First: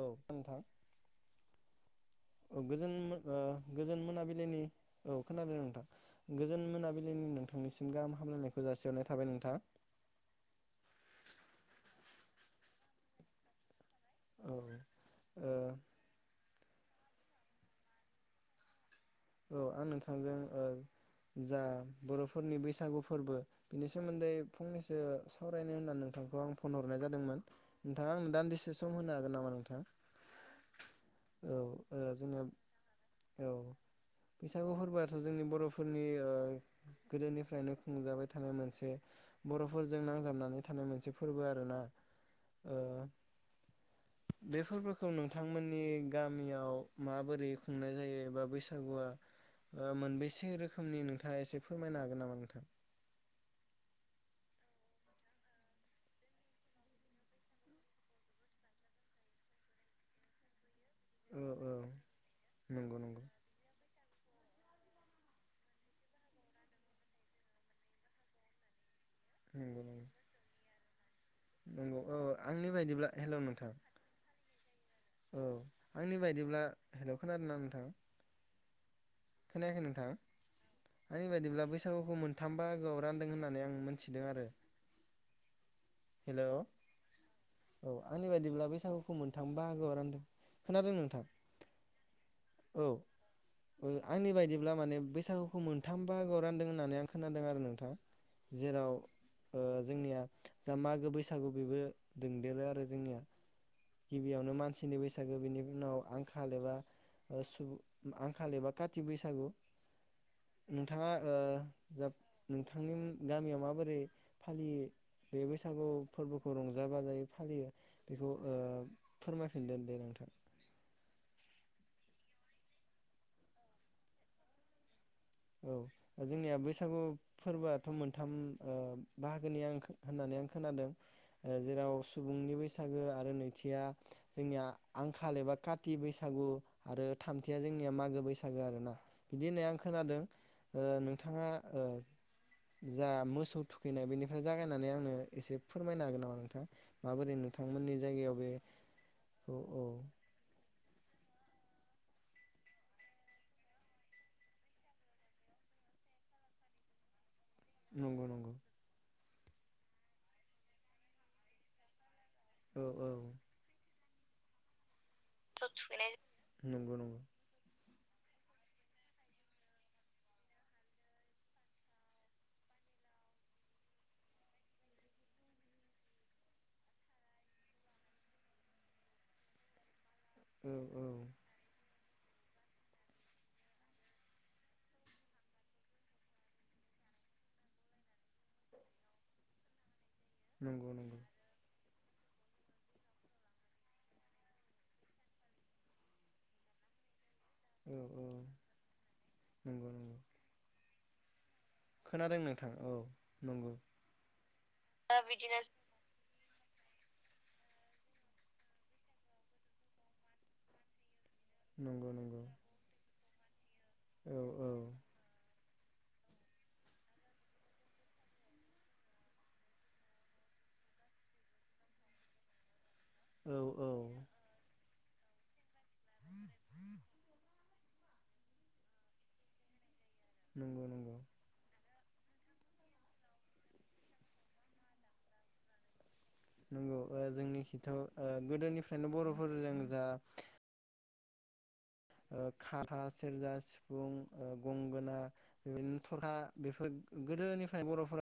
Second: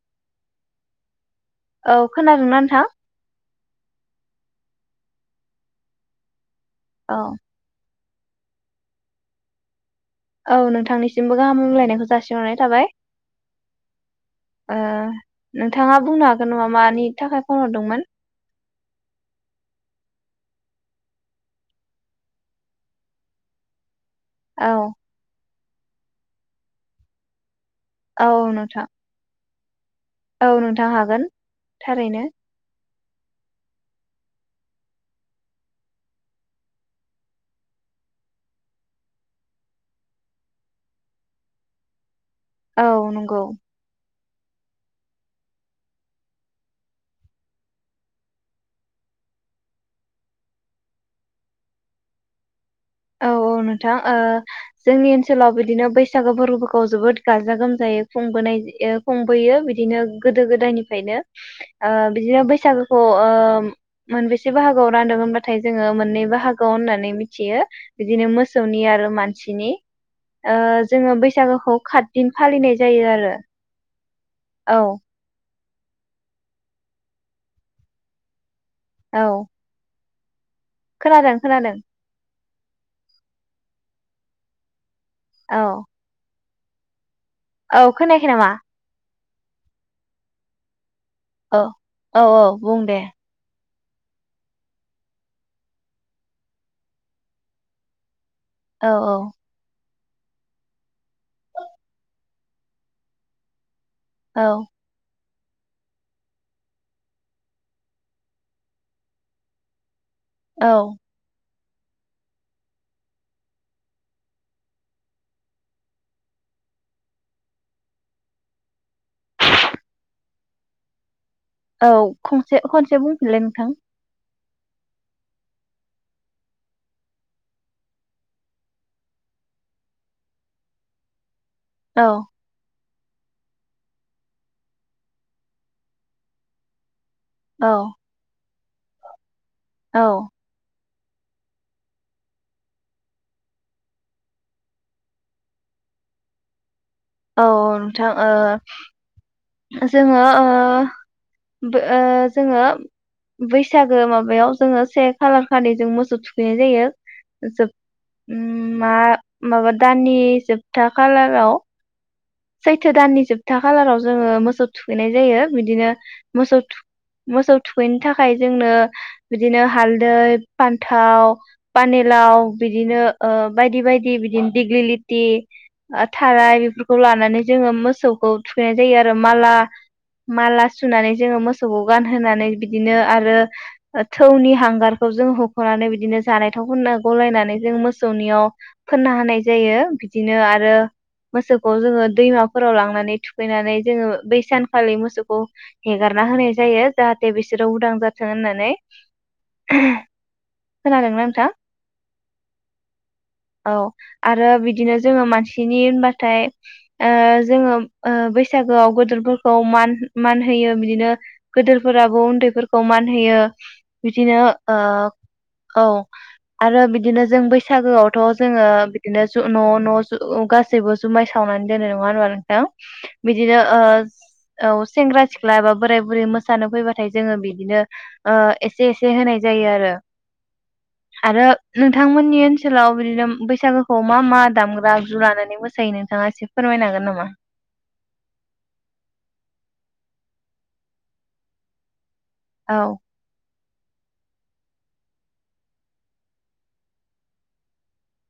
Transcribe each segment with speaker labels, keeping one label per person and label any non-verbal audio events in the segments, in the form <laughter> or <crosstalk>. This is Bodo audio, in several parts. Speaker 1: औ नोंथां
Speaker 2: औ
Speaker 1: औ
Speaker 2: खोनादोंना नोंथां?
Speaker 1: गोजोन ओ गोजोन मोनाबिलिनि औ खोनाबाय नोंथां गोजोन
Speaker 2: औ
Speaker 1: मोनाबिलिनि नोंथांनिसिम गाहाम हामलायनायखौ जासिहरनाय थाबाय नोंथां।
Speaker 2: औ नोंथांनिसिमबो गाहामहामलायनायखौ जासिहरनाय थाबाय।
Speaker 1: औ
Speaker 2: ओ
Speaker 1: ओ
Speaker 2: नोंथाङा बुंनो हागोन नामा मानि थाखाय फन हरदोंमोन?
Speaker 1: औ आं नोंथांजों जा बर'फोरनि बैसागु फोरबो बिनि सो सोमोन्दै
Speaker 2: औ
Speaker 1: फंनैसो सावरायनो होननानै नोंथांखौ आं फन हरनाय जादोंमोन। नोंथाङा
Speaker 2: औ
Speaker 1: आं दान्दिसे
Speaker 2: नोंथां
Speaker 1: सम होनो हागोन नामा नों <unintelligible>
Speaker 2: औ नोंथां हागोन
Speaker 1: ओ
Speaker 2: थारैनो
Speaker 1: जोङो औ। बैसागु फोरबोआथ' जोंनि बर'फोरनि गोदोनिफ्रायनो खुंजाबाय थानाय मोनसे बरफोरजों नांजाबनानै थानाय मोनसे फोरबो आरोना ओ
Speaker 2: औ नंगौ।
Speaker 1: बे फोरबोखौ नोंथांमोननि गामियाव माबोरै खुंनाय जायो एबा बैसागु बैसागुआ मोनबेसे रोखोमनि नोंथाङा एसे फोरमायनो हागोन नामा नोंथां।
Speaker 2: औ औ नोंथां ओ जोंनि ओनसोलाव बिदिनो बैसागो फोरबोफोरखौ जोबोद गाजा गोमजायै खुंबोनाय खुंबोयो बिदिनो गोदो गोदायनि ओंखायनो
Speaker 1: औ औ
Speaker 2: ओ बिदिनो
Speaker 1: नंगौ
Speaker 2: बैसागोखौ
Speaker 1: नंगौ
Speaker 2: ओ मोनबेसे बाहागोआव रानदों होनबाथाय जोङो मोननै बाहागोआव होननानै मिथियो। बिदिनो मोसौनि आरो मानसिनि
Speaker 1: नंगौ नंगौ
Speaker 2: ओ जोङो बै बैसागोखौ
Speaker 1: नंगौ औ
Speaker 2: खातदिन
Speaker 1: आंनि
Speaker 2: फालिनाय जायो
Speaker 1: बायदिब्ला
Speaker 2: आरो
Speaker 1: हेलौ नोंथां
Speaker 2: औ।
Speaker 1: औ आंनि बायदिब्ला हेल खोनादों ना नोंथां
Speaker 2: औ
Speaker 1: खोनायाखै नोंथां। आंनि
Speaker 2: खोनादों
Speaker 1: बायदिब्ला
Speaker 2: खोनादों
Speaker 1: बैसागुखौ मोन थाम बाहागोआव रानदों होननानै आं मोनथिदों आरो।
Speaker 2: औ।
Speaker 1: हेलौ। औ
Speaker 2: खोनायाखै
Speaker 1: आंनि
Speaker 2: नामा
Speaker 1: बादिला बैसागु बुंनो थांबा औ नोंथां खोनादों नोंथां
Speaker 2: औ औ औ बुं दे
Speaker 1: आंनि बायदिब्ला माने बैसागुखौ मोनथाम बाहागो आव रानदों होननानै आं खोनादों आरो नोंथां
Speaker 2: औ
Speaker 1: जेराव ओ जोंनिया जा मागो बैसागु बेबो दोंदेरो आरो जोंनिया
Speaker 2: औ
Speaker 1: गिबियावनो मानसि <unintelligible> बैसागु बिनि उनाव आंखाल एबा सुबुं आंखाल एबा काति बैसागु
Speaker 2: औ
Speaker 1: नोंथाङा ओ जा नोंथांनि गामियाव माबोरै फालियो बे बैसागु फोरबोखौ रंजा बाजायै फालियो बेखौ ओ फोरमाय दोनदोन दे नोंथां
Speaker 2: औ खंसे खनसे बुंफिनलाय नोंथां
Speaker 1: औ जोंनिया बैसागु फोरबोआथ मोनथाम बाहागोनि आं होननानै आं खोनादों जेराव
Speaker 2: औ
Speaker 1: सुबुंनि बैसाग आरो नैथिया जोंनिया आंखाल एबा काति बैसागु आरो थामथिया
Speaker 2: औ
Speaker 1: जोंनिया मागो बैसा <unintelligible> आरो ना बिदि होननाय आं
Speaker 2: औ
Speaker 1: खोनादों ओ नोंथाङा ओ जा मोसौ थुखैनाय बेनिफ्राय जागायनानै आंनो एसे फोरमायनो हागोन नामा नोंथाङा
Speaker 2: औ औ नोंथां ओ
Speaker 1: औ औ
Speaker 2: जोङो ओ बो ओ जोङो बैसागो माबायाव जोङो से खालार खालि जों मोसौ थुखैनाय जायो जोब
Speaker 1: नंगौ नंगौ
Speaker 2: ओम मा माबा दाननि जोबथा खालाराव
Speaker 1: औ
Speaker 2: सैथो
Speaker 1: औ
Speaker 2: दाननि
Speaker 1: मोसौ
Speaker 2: जोबथा खालाराव जोङो मोसौ थुख खैनाय जायो बिदिनो
Speaker 1: थुखैनाय
Speaker 2: मोसौ
Speaker 1: नंगौ नंगौ
Speaker 2: थुग मोसौ थुग फैनो थाखाय जोंनो बिदिनो हालदै पान्थाव पानेलाव बिदिनो ओ बायदि बायदि बिदिनो दिग्लिलिति थाराय बेफोरखौ खौ लानानै जोङो मोसौखौ थुखैनाय जायो आरो माला माला
Speaker 1: औ औ
Speaker 2: सुनानै जोङो मोसौ गानहोनानै बिदिनो आरो थौनि हांगारखौ जों होखनानै बिदिनो जानाय थावखौ गलायनानै जों मोसौनियाव फोनना होनाय जायो बिदिनो आरो
Speaker 1: नंगौ नंगौ
Speaker 2: मोसौ जोंङो दैमाफोराव लांनानै थुखैनानै जोङो बै सानखालि मोसौखौ हेगारना होनाय जायो जाथ थे बिसोरो उदां
Speaker 1: औ
Speaker 2: जाथों
Speaker 1: औ
Speaker 2: होननानै
Speaker 1: नंगौ नंगौ
Speaker 2: खोनादों ना नोंथां
Speaker 1: खोनादों नोंथां औ नंगौ
Speaker 2: औ आरो बिदिनो जोङो
Speaker 1: बिदिनो
Speaker 2: मानसिनि होनबाथाय ओ जोङो ओ बैसागोआव गदोरफोरखौ मान मान होयो बिदिनो
Speaker 1: नंगौ
Speaker 2: गोदोरफोराबो
Speaker 1: नंगौ
Speaker 2: उन्दैफोरखौ मान होयो <inaudible>
Speaker 1: औ
Speaker 2: बिदिनो
Speaker 1: औ
Speaker 2: ओ औ आरो बिदिनो जों बैसागोआवथ जोङो बिदिनो ज न न ज गासैबो जुमाय सावनानै दोनो नङा होमबा नोंथां
Speaker 1: औ
Speaker 2: बिदिनो ओ,
Speaker 1: औ
Speaker 2: औ सेंग्रा सिख्ला एबा बोराय बुरै मोसानो फैबाथाय जोङो बिदिनो ओ एसे- एसे होनाय जायो आरो
Speaker 1: नंगौ-नंगौ
Speaker 2: आरो नोंथांमोननि ओनसोलाव बिदिनो बैसागोखौ मा मा दामग्रा आगजु लानानै मोसायो? नों थांङा
Speaker 1: नंगौ ओ जोंनि खिथ' ओ गोदोनिफ्रायनो बरफोरजों जा ओ
Speaker 2: औ
Speaker 1: खाम सेरजा सि गं ओ गंगोना बेदिनो थरखा बेफोर गोदोनिफ्रायनो बर'फोर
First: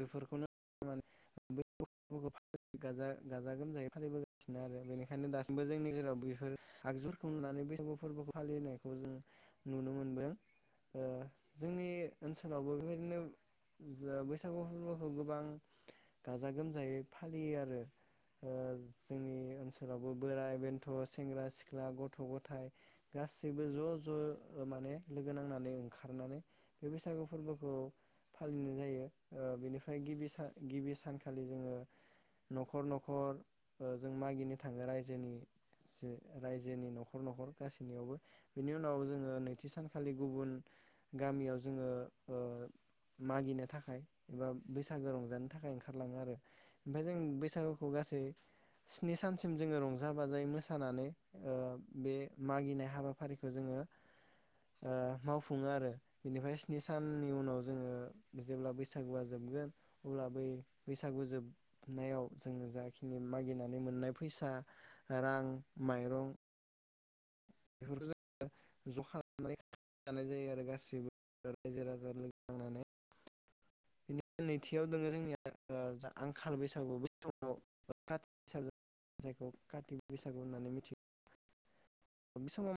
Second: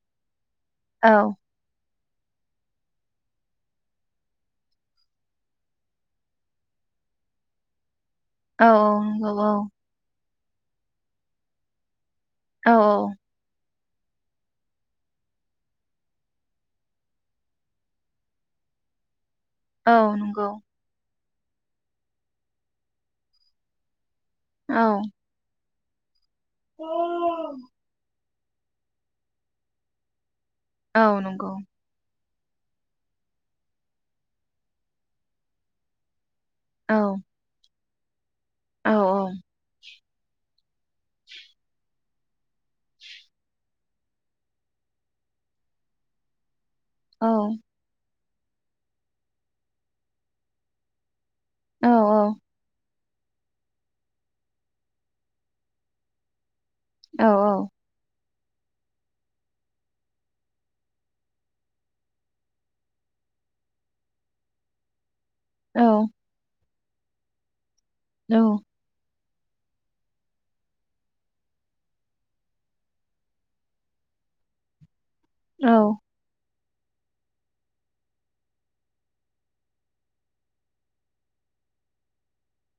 Speaker 1: बेफोरखौनो <unintelligible>
Speaker 2: औ
Speaker 1: <unintelligible> गाजा-गाजा गोमजायै फालिबोगासिनो आरो बेनिखायनो दासिमबो जोंनि गेजेराव बेफोर आगजुफोरखौ नुनानै बैसागु फोरबो फालिनायखौ जों नुनो मोनदों। ओ जोंनि ओनसोलावबो
Speaker 2: औ
Speaker 1: बेबायदिनो जा बै बैसागु फोरबोखौ गोबां गाजा गोमजायै फालियो आरो ओ जोंनि
Speaker 2: औ
Speaker 1: ओनसोलावबो
Speaker 2: नंगौ
Speaker 1: बोराय बेन्थ' सेंग्रा -सिख्ला गथ' ग'थाय गासैबो ज-ज ओ
Speaker 2: औ
Speaker 1: माने लोगो नांनानै ओं खारनानै
Speaker 2: औ
Speaker 1: बे बैसागो फोरबोखौ फालिनाय जायो। ओ बिनिफ्राय गिबि सान गिबि
Speaker 2: औ नंगौ औ
Speaker 1: सानखालि
Speaker 2: नंगौ
Speaker 1: जोङो नखर- नखर ओ जों मागिनो थाङो रायजोनि जे रायजोनि
Speaker 2: औ
Speaker 1: नखर नखर गासिबो बयनियावबो बिनि
Speaker 2: औ
Speaker 1: उनाव जोङो नैथि सानखालि गुबुन गामियाव जोङो ओ मागिनो थाखाय एबा बैसागो रंजानो थाखाय ओंखारलाङो आरो ओमफ्राय जों
Speaker 2: औ
Speaker 1: बैसागुखौ गासै स्नि सानसिम जोङो रंजा बाजायै मोसानानै ओ
Speaker 2: औ
Speaker 1: बे मागिनाय हाबा खौ जोङो ओ मावफुङो आरो बेनिफ्राय सिनि साननि उनाव
Speaker 2: औ
Speaker 1: जोङो। जेब्ला बैसा बैसागुआ जोबगोन अब्ला बै बैसागु जोबनायाव जोङो जाखिनि मागिनानै मोननाय फैसा। रां
Speaker 2: औ
Speaker 1: माइरं। बेफोरखौ जों ज खालाम खाना जायो आरो गासैबो रायजो राजा लोगो नांनानै। बिदिनो नैथियाव। दङ जोंनि आंखाल बैसाग <unintelligible> बे समाव जों आव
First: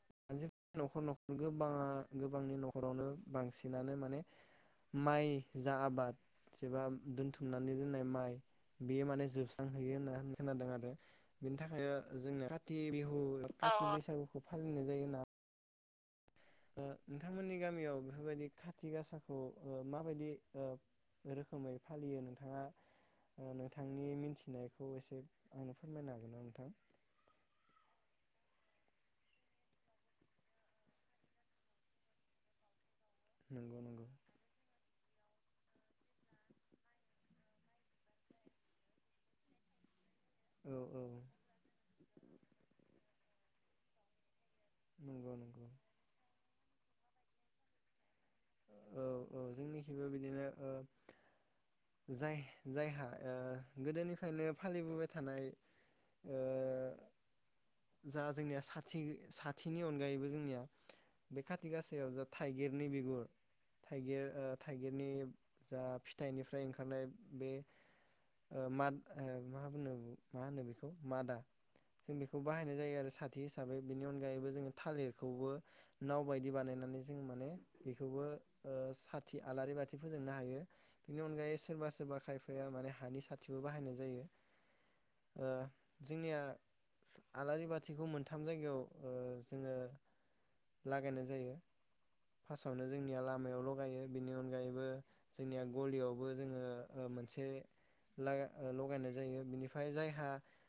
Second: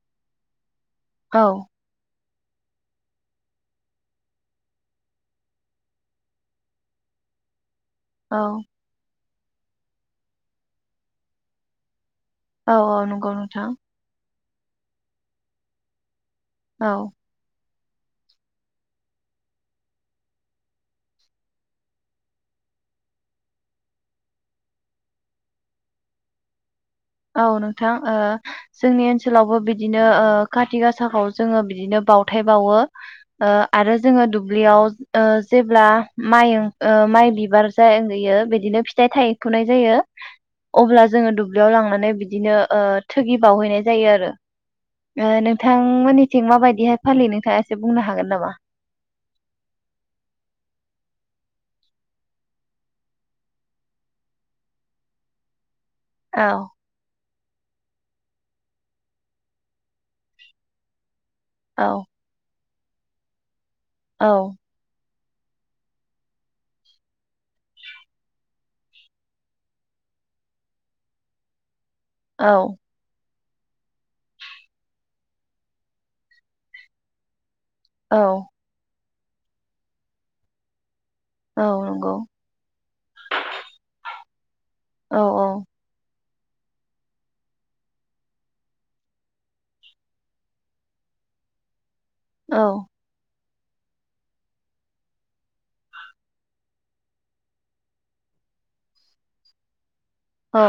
Speaker 1: <unintelligible> नखर नखर
Speaker 2: औ
Speaker 1: गोबाङा। गोबांनि नखरावनो बांसिनानो माने माइ जा आबाद एबा दोनथुमना नानै दोननाय माइ
Speaker 2: औ
Speaker 1: बेयो मान जोब सोबस्रांहैयो होनना खोनादों आरो बिनि थाखाय ओ जोंना काथि
Speaker 2: औ
Speaker 1: बिहु
Speaker 2: नंगौ नोंथां
Speaker 1: काति बैसागु और औ। खौ फाल ओंनाय जायोना ओ
Speaker 2: औ
Speaker 1: नोंथांमोननि गामियाव बेफोरबायदि खाथि गासाखौ माबायदि रोखोमै फालियो नोंथाङा नोंथांनि मिथिनायखौ एसे आंनो फोरमायनो हागोनना नोंथां?
Speaker 2: औ नोंथां ओ जोंनि ओनसोलावबो बिदिनो ओ खाथि गासाखौ जोङो बिदिनो बावथाय बावो। ओ
Speaker 1: नंगौ
Speaker 2: आरो
Speaker 1: नंगौ
Speaker 2: जोङो दुब्लियाव। ओ जेब्ला माइ ओ माइ बिबार जायो बिदिनो फिथाइ थाइफुनाय जायो।
Speaker 1: औ औ
Speaker 2: अब्ला जोङो दुब्लियाव लांना मे बिदिनो ओ थोगि बावहैनाय जायोआरो ओ
Speaker 1: नंगौ नंगौ
Speaker 2: नोंथांमोननि थिं माबायदिहाय फालियो नोंथाङा एसे बुंनो हागोन नामा
Speaker 1: औ औ जोंनिखिबो बिदिनो ओ जाय-जायहा ओ गोदोनिफ्रायनो फालिबोबाय थानाय ओ
Speaker 2: औ
Speaker 1: जा जोंनिया साथि-साथिनि अनगायैबो जोंनिया बे खाथि
Speaker 2: औ
Speaker 1: गासायाव जाथाइ गिरनि बिगुर थाइगिर
Speaker 2: औ
Speaker 1: ओ थाइगिरनि जा फिथाइनिफ्राय ओंखारनाय बे ओ माद मा होनो मा होनो बेखौ मादा जों बेखौ बाहायनाय
Speaker 2: औ
Speaker 1: जायआरो साथ खाथि हिसाबै बेनि अनगायैबो जोङो थालिरखौबो नाव बायदि बानायनानै जों माने।
Speaker 2: औ
Speaker 1: बेखौबो। ओ साथि आलारि बाथि फोजोंनो हायो। बेनि अनगायै
Speaker 2: औ
Speaker 1: सोरबा
Speaker 2: नंगौ
Speaker 1: सोरबा खायफाया माने हानि साथिबो बाहायनाय जायो।
Speaker 2: औ औ
Speaker 1: जोंनिया सो आलारि बाथिखौ मोनथाम जायगायाव ओ जोङो लागायनाय जायो।
Speaker 2: औ
Speaker 1: फासआवनो जोंनिया लाम। दहलायावल गायो बिनि अनगायैबो जोंनिया गलियावबो जोङो मोनसे लगायनाय जायो बिनिफ्राय जाय।
Speaker 2: औ।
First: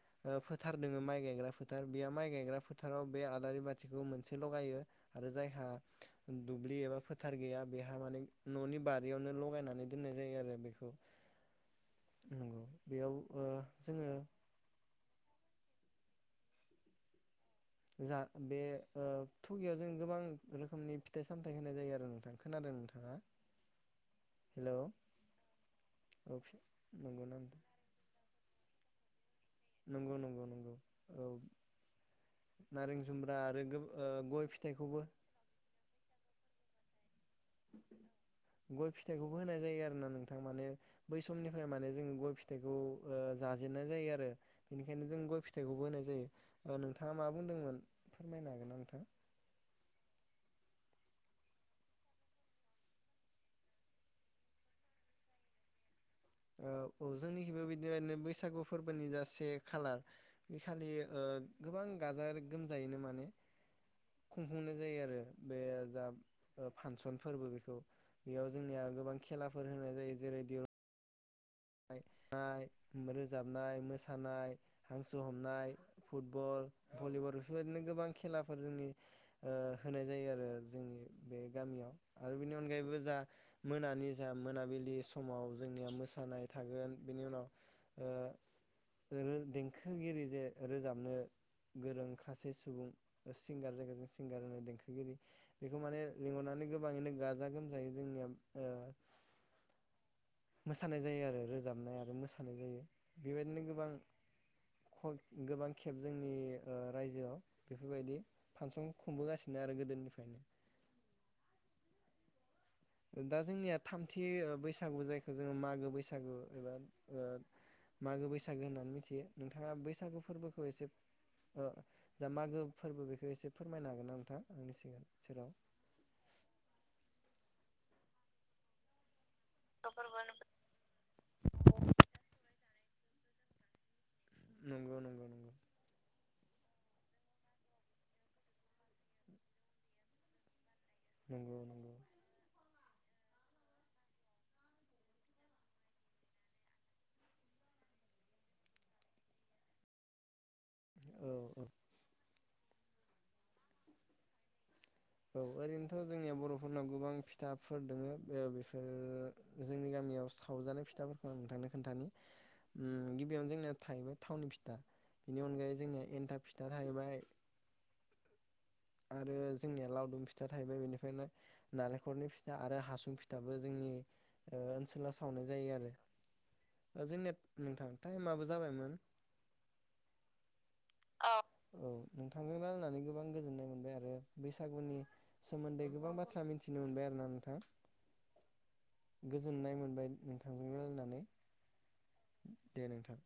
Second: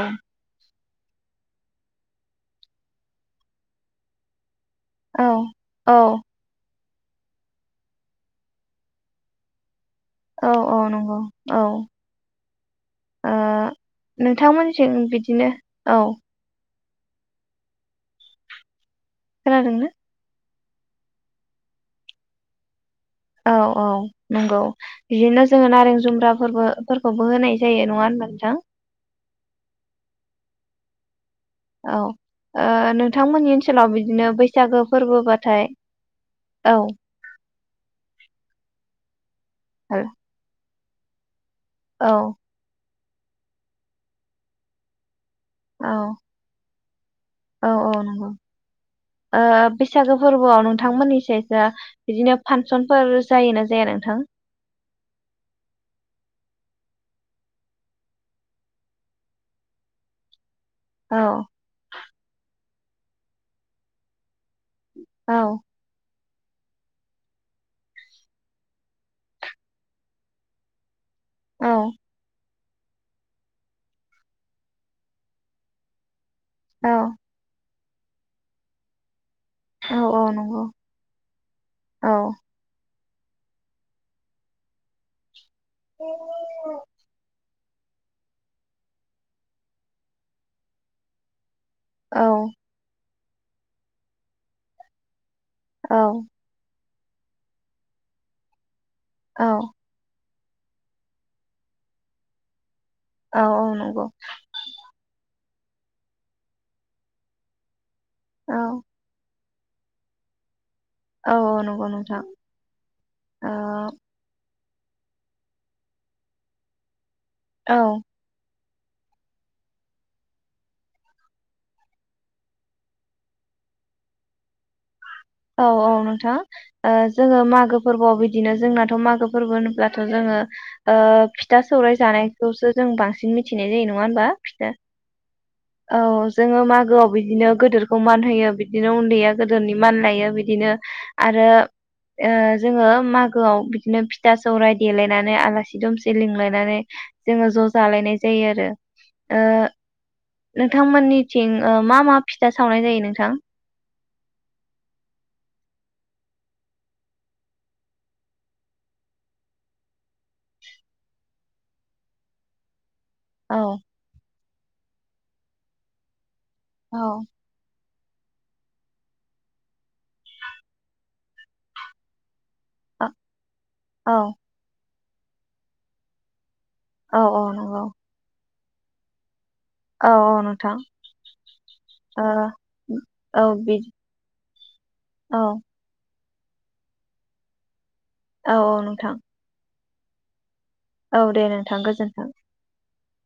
Speaker 1: फोथार दोङो माइ गायग्रा फोथार बेयो माइ गायग्रा फोथाराव बे आलारि बाथिखौ मोनसे लगायो।
Speaker 2: औ
Speaker 1: आरो जायहा
Speaker 2: औ
Speaker 1: दुबलि एबा। फोथार गैया। बेहा माने ननि बारियावनो लगायनानै। दोननाय जायो
Speaker 2: औ
Speaker 1: आरो
Speaker 2: औ
Speaker 1: बेखौ
Speaker 2: नंगौ
Speaker 1: नंगौ बेयाव
Speaker 2: औ
Speaker 1: ओ जोङो
Speaker 2: नोंथांमोनथिं बिदिनो। औ।
Speaker 1: जा बे। ओ थुगिया
Speaker 2: खोनादों
Speaker 1: जों गोबां। रोखोमनि फिथाइ सामथाय होनाय जायो आरो नोंथां खोनादों नोंथां।
Speaker 2: औ औ नंगौ बिदिनो जोङो नारें
Speaker 1: औ नंगौ
Speaker 2: जुम्ब्राफोरबोफोरखौबो
Speaker 1: ना नोंथां?
Speaker 2: होनाय जायो नङा होनबा नोंथां।
Speaker 1: नंगौ नंगौ नंगौ औ।
Speaker 2: औ ओ
Speaker 1: नारें जुम्ब्रा
Speaker 2: नोंथांमोननि
Speaker 1: आरो गो
Speaker 2: ओनसोलाव
Speaker 1: ओ
Speaker 2: बिदिनो
Speaker 1: गय
Speaker 2: बैसागो
Speaker 1: फिथाइखौबो
Speaker 2: फोरबोबाथाय। औ।
Speaker 1: गय फिथाइखौ। होनाय जायो
Speaker 2: औ
Speaker 1: आरो ना नोंथां माने। बै समनि। माने जों गय
Speaker 2: औ
Speaker 1: फिथाइखौ। ओ, जाजेननाय जायो आरो बेनिखायनो जों गय। फिथाइखौबो होनाय जायो। <unintelligible> नोंथाङा मा
Speaker 2: औ
Speaker 1: बुंदोंमोन
Speaker 2: औ नंगौ
Speaker 1: फोरमायनो हागोन ना नोंथां?
Speaker 2: ओ बैसागो फोरबोआव नोंथांमोननिथिंजाय बिदिनो फांसनफोर जायोना जाया नोंथां?
Speaker 1: औ जोंनिखिजोंबो बिदिनो बैसागु फोरबोनि से खालार। बेखालि
Speaker 2: औ
Speaker 1: गोबां गाजा गोमजा। जायनो माने। खुंफुंनाय जायो आरो
Speaker 2: औ
Speaker 1: बे जा। ओ फांसन फोरबो बेखौ बेयाव जोंनिया गोबां खेलाफोर होनाय जायो जेरै
Speaker 2: औ
Speaker 1: <unintelligible> उम रोजाबनाय मोसानाय हांसो हमनाय फुटबल
Speaker 2: औ
Speaker 1: भलिबल बेफोरबायदिनो गोबां खेलाफोर जोंनि ओ
Speaker 2: औ
Speaker 1: होनाय
Speaker 2: औ
Speaker 1: जायो आरो
Speaker 2: नंगौ
Speaker 1: जोंनि बे गामियाव
Speaker 2: औ
Speaker 1: आरो बेनि अनगायैबो जा मोनानि जा मोनाबिलि समाव जोंनिया मोसानाय थागोन बिनि उनाव ओ देंखोगिरि जे रोजाबनो गोरों
Speaker 2: औ
Speaker 1: खासे
Speaker 2: औ
Speaker 1: सुबुं सिंगार जागो सिंगार होनो देंखोगिरि बेखौ माने लिंहरनानै गोबाङैनो गाजा गोमजायै जोंनिया ओ
Speaker 2: औ
Speaker 1: मोसानाय जायो आरो रोजाबनाय आरो मोसानाय जायो
Speaker 2: औ
Speaker 1: बेबायदिनो
Speaker 2: औ
Speaker 1: गोबां
Speaker 2: नंगौ
Speaker 1: गोबां खेब जोंनि ओ रायजोआव बेफोरबायदि
Speaker 2: औ
Speaker 1: फांसन खुंबोगासि आरो गोदोनिफ्रायनो
Speaker 2: औ औ नंगौ नोंथां
Speaker 1: दा
Speaker 2: ओ
Speaker 1: जोंनिया थामथि ओ बैस गु जायखौ जोङो मागो बैसागु एबा ओ
Speaker 2: औ
Speaker 1: मागो बैस सागो होननानै मिथियो नोंथाङा बैसागु फोरबोखौ एसे ओ जा मागो फोरबो बेखौ एसे फोरमायनो हागोन ना नोंथाङां आंनि सिगां सेराव
Speaker 2: औ औ नोंथां ओ जोङो मागो फोरबोआव बिदिनो जोंनाथ मागो फोरबो होनोल्बाथ जोङो ओ फिथा सौराय जानायखौसो जों बांसिन मिथिनाय जायो नङा होनबा? <unintelligible>
Speaker 1: नंगौ नंगौ नंगौ
Speaker 2: औ जोङो मागोआव बिदिनो गोदिरखौ मान होयो बिदिनो उन्दैया गोदोरनि मान गायो बिदिनो आरो
Speaker 1: नंगौ नंगौ
Speaker 2: ओ जोङो मागोआव बिदिनो फिथा सौराय देलायनानै आलासि दुमसि लिंलायनानै जोङो ज जालायनाय जायो आरो ओ नोंथांमोननि
Speaker 1: औ
Speaker 2: थिं
Speaker 1: औ
Speaker 2: ओ मा मा फि फिथा सावनाय जायो नोंथां।
Speaker 1: औ ओरैनोथ' जोंनियाव बर'फोरनाव गोबां फिथाफोर दोङो ओ बेफोर जोंनि गामियाव सावजानाय फिथाफोरखौ आं नोंथांनो खोन्थानि ओम गिबियावनो
Speaker 2: औ
Speaker 1: जोंना थायो थावनि फि दा बिनि अनायै जोंनिया एनथाब फिथा
Speaker 2: औ
Speaker 1: थाहैबाय आरो जोंनिया लावदुम फिथा थाहैबाय बेनिफ्रायनो नालेंखलनि फिथ आरो हासुं फिथाबो जोंनि
Speaker 2: औ
Speaker 1: ओ ओनसोला सावनाय जायो आरो। ओ
Speaker 2: औ
Speaker 1: जोंनिया
Speaker 2: औ नंगौ
Speaker 1: नोंथां टाइमआबो ज जाबायमोन।
Speaker 2: औ औ नोंथां।
Speaker 1: औ औ
Speaker 2: ओ
Speaker 1: नोंथांजों रायज्लानानै गोबां
Speaker 2: औ
Speaker 1: गोजोननाय
Speaker 2: बि
Speaker 1: मोनबाय आरो बैसागुनि
Speaker 2: औ
Speaker 1: सोमोन्दै गोबां बाथ्रा थ्रा मिथिनो मोनबाय आरो ना नोंथां।
Speaker 2: औ औ नोंथां
Speaker 1: गोजोननाय मोन बाय नों
Speaker 2: औ दे नोंथां गोजोन्थों।
Speaker 1: दे नोंथां।